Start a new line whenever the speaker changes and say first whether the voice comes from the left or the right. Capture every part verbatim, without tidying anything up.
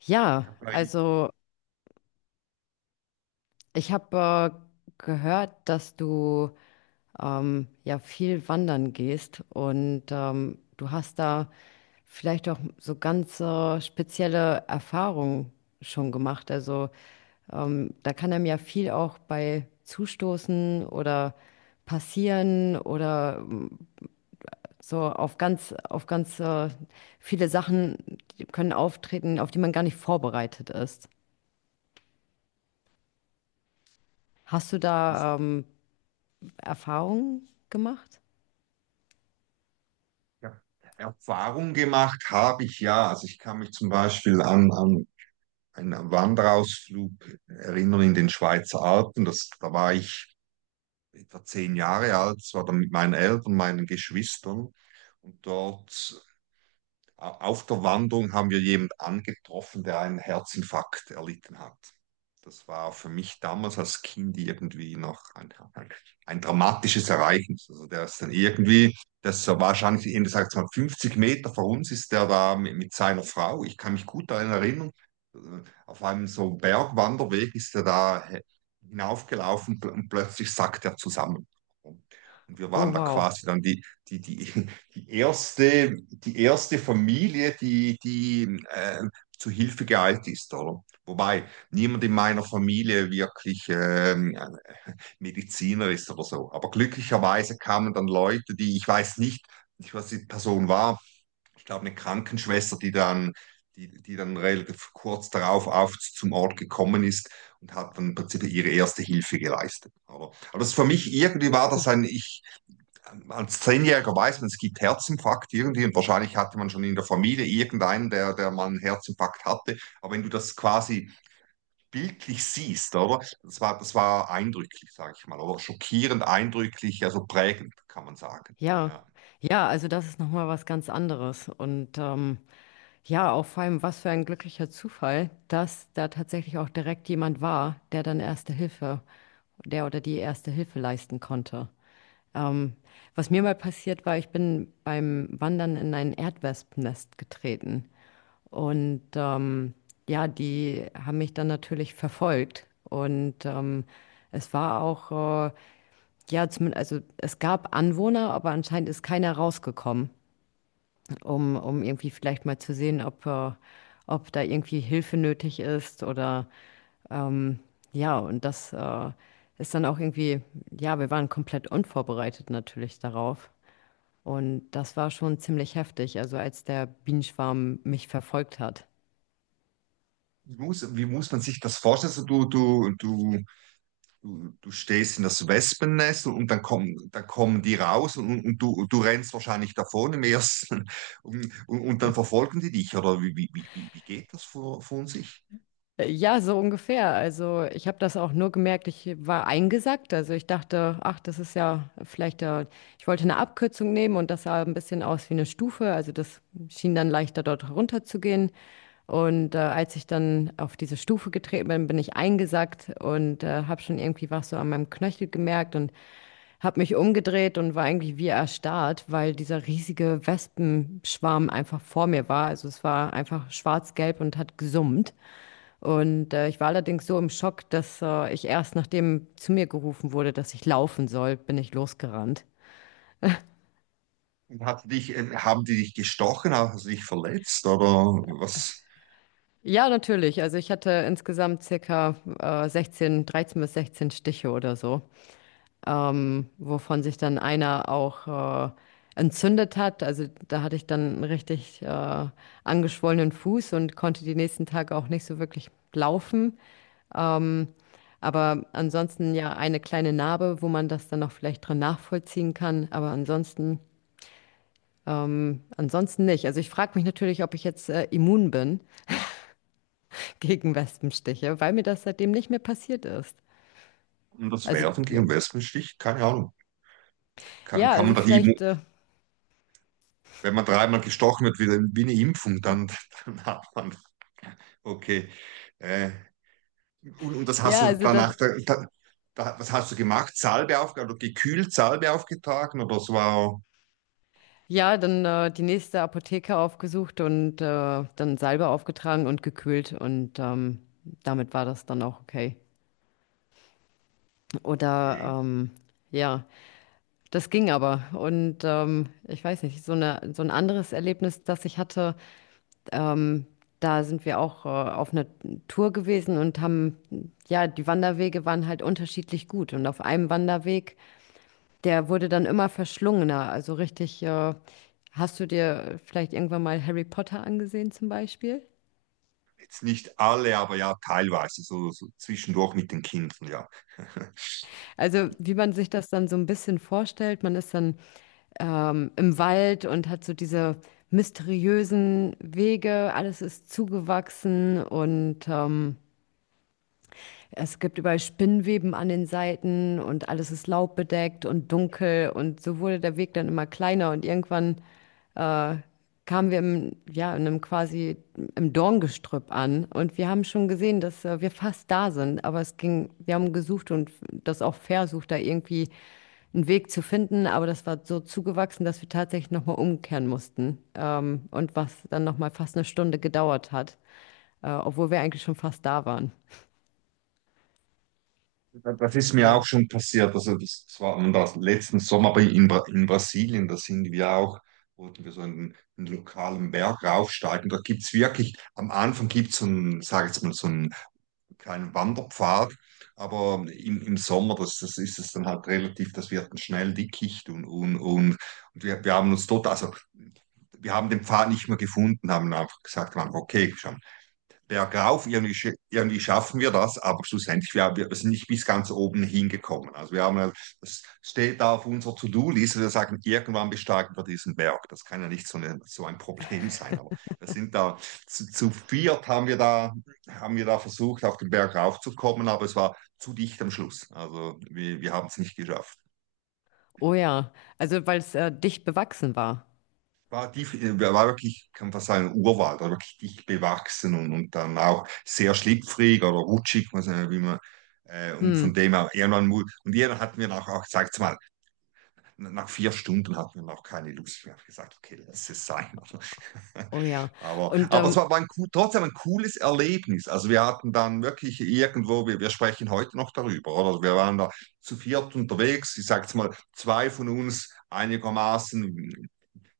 left: Ja,
right: Weil
left: also ich habe äh, gehört, dass du ähm, ja viel wandern gehst, und ähm, du hast da vielleicht auch so ganz äh, spezielle Erfahrungen schon gemacht. Also ähm, da kann einem ja viel auch bei zustoßen oder passieren, oder ähm, so auf ganz, auf ganz äh, viele Sachen die können auftreten, auf die man gar nicht vorbereitet ist. Hast du
right: ich
left: da ähm, Erfahrungen gemacht?
right: hab Erfahrung gemacht habe ich ja. Also ich kann mich zum Beispiel an, an einen Wanderausflug erinnern in den Schweizer Alpen. Das, da war ich etwa zehn Jahre alt, das war dann mit meinen Eltern, meinen Geschwistern. Und dort Auf der Wanderung haben wir jemanden angetroffen, der einen Herzinfarkt erlitten hat. Das war für mich damals als Kind irgendwie noch ein, ein dramatisches Ereignis. Also der ist dann irgendwie, das war wahrscheinlich, eben sagt mal, fünfzig Meter vor uns ist der da mit, mit seiner Frau. Ich kann mich gut daran erinnern. Auf einem so Bergwanderweg ist er da hinaufgelaufen und plötzlich sackt er zusammen. Und wir
left: Oh,
right: waren da
left: wow.
right: quasi dann die, die, die, die erste, die erste Familie, die, die äh, zu Hilfe geeilt ist, oder? Wobei niemand in meiner Familie wirklich ähm, äh, Mediziner ist oder so. Aber glücklicherweise kamen dann Leute, die, ich weiß nicht, nicht, was die Person war, ich glaube eine Krankenschwester, die dann, die, die dann relativ kurz darauf auf zum Ort gekommen ist und hat dann im Prinzip ihre erste Hilfe geleistet. Aber, aber das ist für mich irgendwie war das ein, ich, als Zehnjähriger weiß man, es gibt Herzinfarkt irgendwie und wahrscheinlich hatte man schon in der Familie irgendeinen, der, der mal einen Herzinfarkt hatte. Aber wenn du das quasi bildlich siehst, oder? Das war, das war eindrücklich, sage ich mal, oder schockierend eindrücklich, also prägend, kann man sagen.
left: Ja,
right: Ja.
left: ja, also das ist nochmal was ganz anderes. Und ähm, ja, auch vor allem, was für ein glücklicher Zufall, dass da tatsächlich auch direkt jemand war, der dann Erste Hilfe, der oder die Erste Hilfe leisten konnte. Ähm, Was mir mal passiert war, ich bin beim Wandern in ein Erdwespennest getreten. Und ähm, ja, die haben mich dann natürlich verfolgt. Und ähm, es war auch äh, ja, zumindest, also es gab Anwohner, aber anscheinend ist keiner rausgekommen, um, um irgendwie vielleicht mal zu sehen, ob, äh, ob da irgendwie Hilfe nötig ist, oder ähm, ja, und das äh, ist dann auch irgendwie, ja, wir waren komplett unvorbereitet natürlich darauf. Und das war schon ziemlich heftig, also als der Bienenschwarm mich verfolgt hat.
right: Wie muss, wie muss man sich das vorstellen? Also du, du, du du, du stehst in das Wespennest, und dann kommen, dann kommen die raus, und, und du, du rennst wahrscheinlich davon im ersten und, und, und dann verfolgen die dich, oder wie, wie, wie, wie geht das vor, von sich?
left: Äh, Ja, so ungefähr. Also ich habe das auch nur gemerkt, ich war eingesackt. Also ich dachte, ach, das ist ja vielleicht, äh, ich wollte eine Abkürzung nehmen, und das sah ein bisschen aus wie eine Stufe. Also das schien dann leichter dort runter zu gehen. Und äh, als ich dann auf diese Stufe getreten bin, bin ich eingesackt und äh, habe schon irgendwie was so an meinem Knöchel gemerkt und habe mich umgedreht und war eigentlich wie erstarrt, weil dieser riesige Wespenschwarm einfach vor mir war. Also es war einfach schwarz-gelb und hat gesummt. Und äh, ich war allerdings so im Schock, dass äh, ich erst, nachdem zu mir gerufen wurde, dass ich laufen soll, bin ich losgerannt.
right: und Hat dich, äh, haben die dich gestochen, hast du dich verletzt oder was?
left: Ja, natürlich. Also ich hatte insgesamt circa äh, sechzehn, dreizehn bis sechzehn Stiche oder so, ähm, wovon sich dann einer auch äh, entzündet hat. Also da hatte ich dann einen richtig äh, angeschwollenen Fuß und konnte die nächsten Tage auch nicht so wirklich laufen. Aber ansonsten ja eine kleine Narbe, wo man das dann noch vielleicht drin nachvollziehen kann. Aber ansonsten Ähm, ansonsten nicht. Also ich frage mich natürlich, ob ich jetzt äh, immun bin gegen Wespenstiche, weil mir das seitdem nicht mehr passiert ist.
right: Und das
left: Also
right: Werfen gegen Wespenstich? Keine Ahnung. Kann,
left: ja,
right: kann man
left: also
right: da die,
left: vielleicht,
right: Immu-
left: äh,
right: wenn man dreimal gestochen wird, wie, wie eine Impfung, dann, dann hat man, okay, äh, Und, und das hast
left: ja,
right: du
left: also das,
right: danach, da, da, da, was hast du gemacht? Salbe aufgetragen oder gekühlt Salbe aufgetragen? Oder es war,
left: ja, dann äh, die nächste Apotheke aufgesucht und äh, dann Salbe aufgetragen und gekühlt und ähm, damit war das dann auch okay.
right: okay,
left: Oder ähm, ja, das ging aber. Und ähm, ich weiß nicht, so eine, so ein anderes Erlebnis, das ich hatte. Ähm, Da sind wir auch äh, auf einer Tour gewesen und haben, ja, die Wanderwege waren halt unterschiedlich gut. Und auf einem Wanderweg, der wurde dann immer verschlungener. Also richtig, äh, hast du dir vielleicht irgendwann mal Harry Potter angesehen zum Beispiel?
right: jetzt nicht alle, aber ja, teilweise, so, so zwischendurch mit den Kindern, ja.
left: Also wie man sich das dann so ein bisschen vorstellt, man ist dann ähm, im Wald und hat so diese mysteriösen Wege, alles ist zugewachsen, und ähm, es gibt überall Spinnweben an den Seiten und alles ist laubbedeckt und dunkel. Und so wurde der Weg dann immer kleiner, und irgendwann kamen wir im, ja, in einem quasi im Dorngestrüpp an, und wir haben schon gesehen, dass äh, wir fast da sind, aber es ging, wir haben gesucht und das auch versucht, da irgendwie einen Weg zu finden, aber das war so zugewachsen, dass wir tatsächlich nochmal umkehren mussten, ähm, und was dann nochmal fast eine Stunde gedauert hat, äh, obwohl wir eigentlich schon fast da waren.
right: Das ist mir
left: Ja.
right: auch schon passiert. Also das, das war das letzten Sommer aber in, Bra- in Brasilien. Da sind wir auch, wollten wir so einen, einen lokalen Berg raufsteigen. Da gibt es wirklich, am Anfang gibt es so einen, sag jetzt mal, so einen kleinen Wanderpfad. Aber im, im Sommer, das, das ist es dann halt relativ, das wird dann schnell dickicht und, und, und, und wir, wir haben uns dort, also wir haben den Pfad nicht mehr gefunden, haben einfach gesagt, wir haben, okay, bergauf, irgendwie, sch- irgendwie schaffen wir das, aber schlussendlich, wir, wir sind nicht bis ganz oben hingekommen. Also wir haben, ja, das steht da auf unserer To-Do-Liste, wir sagen, irgendwann besteigen wir diesen Berg. Das kann ja nicht so, eine, so ein Problem sein, aber wir sind da, zu, zu viert haben wir da, haben wir da versucht, auf den Berg raufzukommen, aber es war zu dicht am Schluss. Also wir, wir haben es nicht geschafft.
left: Oh ja, also weil es äh, dicht bewachsen war.
right: war, die, war wirklich, kann man sagen, Urwald, war wirklich dicht bewachsen, und, und dann auch sehr schlüpfrig oder rutschig, weiß nicht, wie man, äh, und
left: Hm.
right: von dem her, irgendwann, mu- und irgendwann hatten wir nach, auch, sag's mal, nach vier Stunden hatten wir noch keine Lust mehr. Ich habe gesagt, okay, lass es sein.
left: Oh ja.
right: aber,
left: Und
right: aber es
left: ähm,
right: war, war ein, cool- trotzdem ein cooles Erlebnis. Also wir hatten dann wirklich irgendwo, wir, wir sprechen heute noch darüber, oder? Wir waren da zu viert unterwegs, ich sag's mal, zwei von uns einigermaßen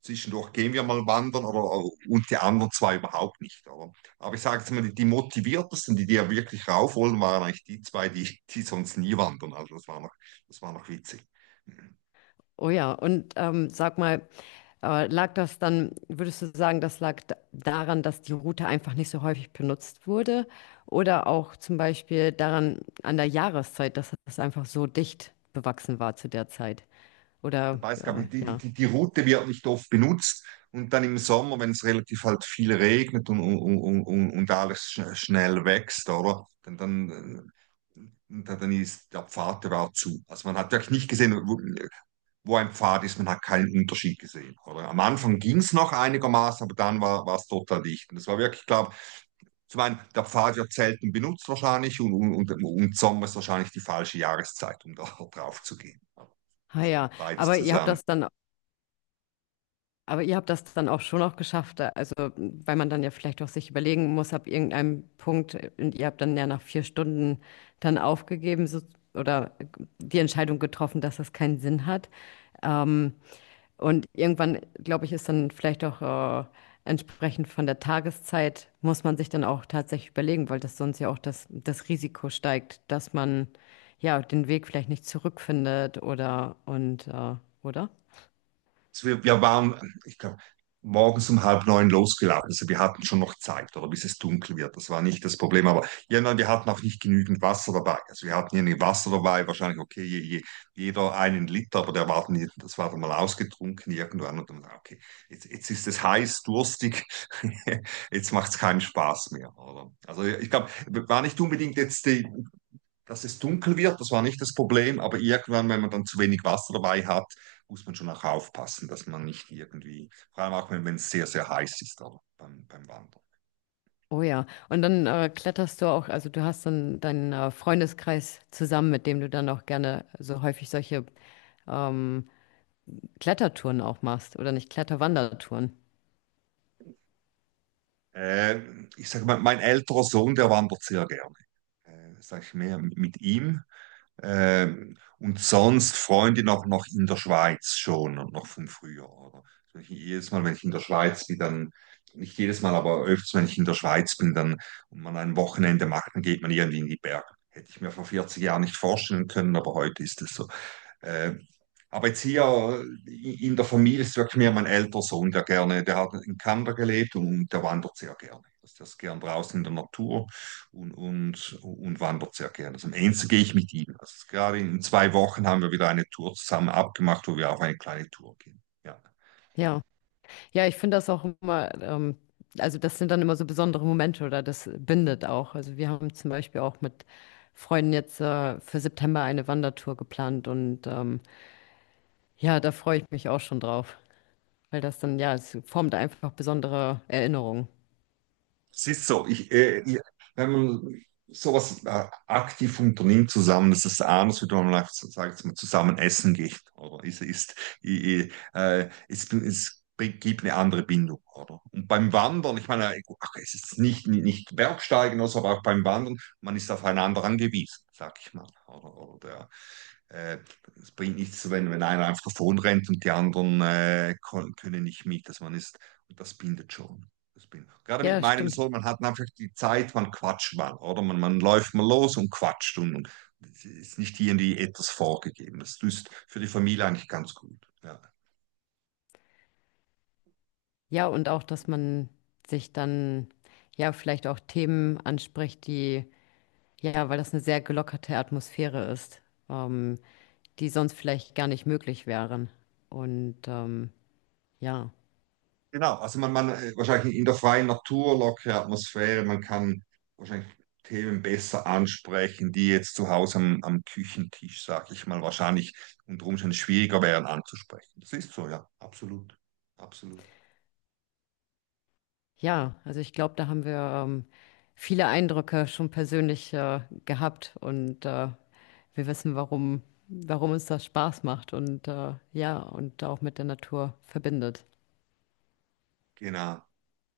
right: zwischendurch gehen wir mal wandern oder, und die anderen zwei überhaupt nicht. Oder? Aber ich sage jetzt mal, die, die motiviertesten, die die ja wirklich rauf wollen, waren eigentlich die zwei, die, die sonst nie wandern. Also das war noch, das war noch witzig.
left: oh ja, und ähm, sag mal, äh, lag das dann, würdest du sagen, das lag da- daran, dass die Route einfach nicht so häufig benutzt wurde? Oder auch zum Beispiel daran, an der Jahreszeit, dass es einfach so dicht bewachsen war zu der Zeit? Oder
right: Weiß, glaube
left: äh,
right: ich, die, die,
left: ja.
right: die die Route wird nicht oft benutzt, und dann im Sommer, wenn es relativ halt viel regnet und, und, und, und und alles schn- schnell wächst, oder? Dann, dann äh, und dann ist der Pfad, der war zu. Also man hat wirklich nicht gesehen, wo, wo ein Pfad ist, man hat keinen Unterschied gesehen. Oder am Anfang ging es noch einigermaßen, aber dann war war es total dicht. Und das war wirklich, ich glaube, zum einen, der Pfad wird selten benutzt wahrscheinlich, und, und, und, und Sommer ist wahrscheinlich die falsche Jahreszeit, um da drauf zu gehen.
left: Ah
right: Also
left: ja,
right: beides
left: aber ihr habt
right: zusammen.
left: das dann Aber ihr habt das dann auch schon auch geschafft, also weil man dann ja vielleicht auch sich überlegen muss, ab irgendeinem Punkt, äh, und ihr habt dann ja nach vier Stunden dann aufgegeben so, oder die Entscheidung getroffen, dass das keinen Sinn hat. Ähm, und irgendwann, glaube ich, ist dann vielleicht auch äh, entsprechend von der Tageszeit, muss man sich dann auch tatsächlich überlegen, weil das sonst ja auch das, das Risiko steigt, dass man ja den Weg vielleicht nicht zurückfindet, oder und äh, oder?
right: Also wir, wir waren, ich glaube, morgens um halb neun losgelaufen. Also wir hatten schon noch Zeit, oder bis es dunkel wird. Das war nicht das Problem. Aber ja, nein, wir hatten auch nicht genügend Wasser dabei. Also wir hatten irgendwie Wasser dabei, wahrscheinlich, okay, je, je, jeder einen Liter, aber der war dann, das war dann mal ausgetrunken irgendwann. Und dann, okay, jetzt, jetzt ist es heiß, durstig, jetzt macht es keinen Spaß mehr, oder? Also ich glaube, war nicht unbedingt jetzt die, dass es dunkel wird, das war nicht das Problem, aber irgendwann, wenn man dann zu wenig Wasser dabei hat, muss man schon auch aufpassen, dass man nicht irgendwie, vor allem auch wenn wenn es sehr, sehr heiß ist aber beim, beim Wandern.
left: Oh ja, und dann äh, kletterst du auch, also du hast so einen, deinen äh, Freundeskreis zusammen, mit dem du dann auch gerne so häufig solche ähm, Klettertouren auch machst, oder nicht Kletterwandertouren.
right: Äh, ich sage mal, mein älterer Sohn, der wandert sehr gerne. Äh, sage ich mehr mit ihm. Ähm, und sonst Freundin auch noch in der Schweiz schon und noch von früher, oder? Also ich, jedes Mal, wenn ich in der Schweiz bin, dann, nicht jedes Mal, aber öfters, wenn ich in der Schweiz bin, dann und man ein Wochenende macht, dann geht man irgendwie in die Berge. Hätte ich mir vor vierzig Jahren nicht vorstellen können, aber heute ist es so. Äh, aber jetzt hier in der Familie ist wirklich mehr mein älterer Sohn, der gerne, der hat in Kanada gelebt und der wandert sehr gerne. Also der ist gern draußen in der Natur und, und, und wandert sehr gerne. Also am Ende gehe ich mit ihm. Also gerade in zwei Wochen haben wir wieder eine Tour zusammen abgemacht, wo wir auf eine kleine Tour gehen. Ja.
left: Ja, ja, ich finde das auch immer, ähm, also das sind dann immer so besondere Momente, oder das bindet auch. Also wir haben zum Beispiel auch mit Freunden jetzt äh, für September eine Wandertour geplant, und ähm, ja, da freue ich mich auch schon drauf, weil das dann, ja, es formt einfach besondere Erinnerungen.
right: Es ist so, ich, äh, ich, wenn man sowas äh, aktiv unternimmt zusammen, das ist anders, wie man sagt, sagt man zusammen essen geht, oder? Es ist, ich, äh, es, es gibt eine andere Bindung, oder? Und beim Wandern, ich meine, äh, ach, es ist nicht, nicht Bergsteigen, also, aber auch beim Wandern, man ist aufeinander angewiesen, sag ich mal, oder? Oder ja. Äh, es bringt nichts, wenn, wenn einer einfach davon rennt und die anderen äh, kon- können nicht mit. Dass man ist, und das bindet schon. Das bindet. Gerade mit
left: Ja,
right: meinem
left: stimmt.
right: Sohn, man hat einfach die Zeit, man quatscht mal, oder? Man, man läuft mal los und quatscht, und, und es ist nicht irgendwie etwas vorgegeben. Das ist für die Familie eigentlich ganz gut. Ja.
left: Ja, und auch, dass man sich dann ja vielleicht auch Themen anspricht, die, ja, weil das eine sehr gelockerte Atmosphäre ist, ähm, die sonst vielleicht gar nicht möglich wären. Und ähm, ja,
right: Genau, also man, man äh, wahrscheinlich in der freien Natur, lockere Atmosphäre, man kann wahrscheinlich Themen besser ansprechen, die jetzt zu Hause am, am Küchentisch, sag ich mal, wahrscheinlich unter Umständen schwieriger wären anzusprechen. Das ist so, ja, absolut, absolut.
left: ja, also ich glaube, da haben wir ähm, viele Eindrücke schon persönlich äh, gehabt und äh, wir wissen, warum, warum uns das Spaß macht, und äh, ja, und auch mit der Natur verbindet.
right: Genau.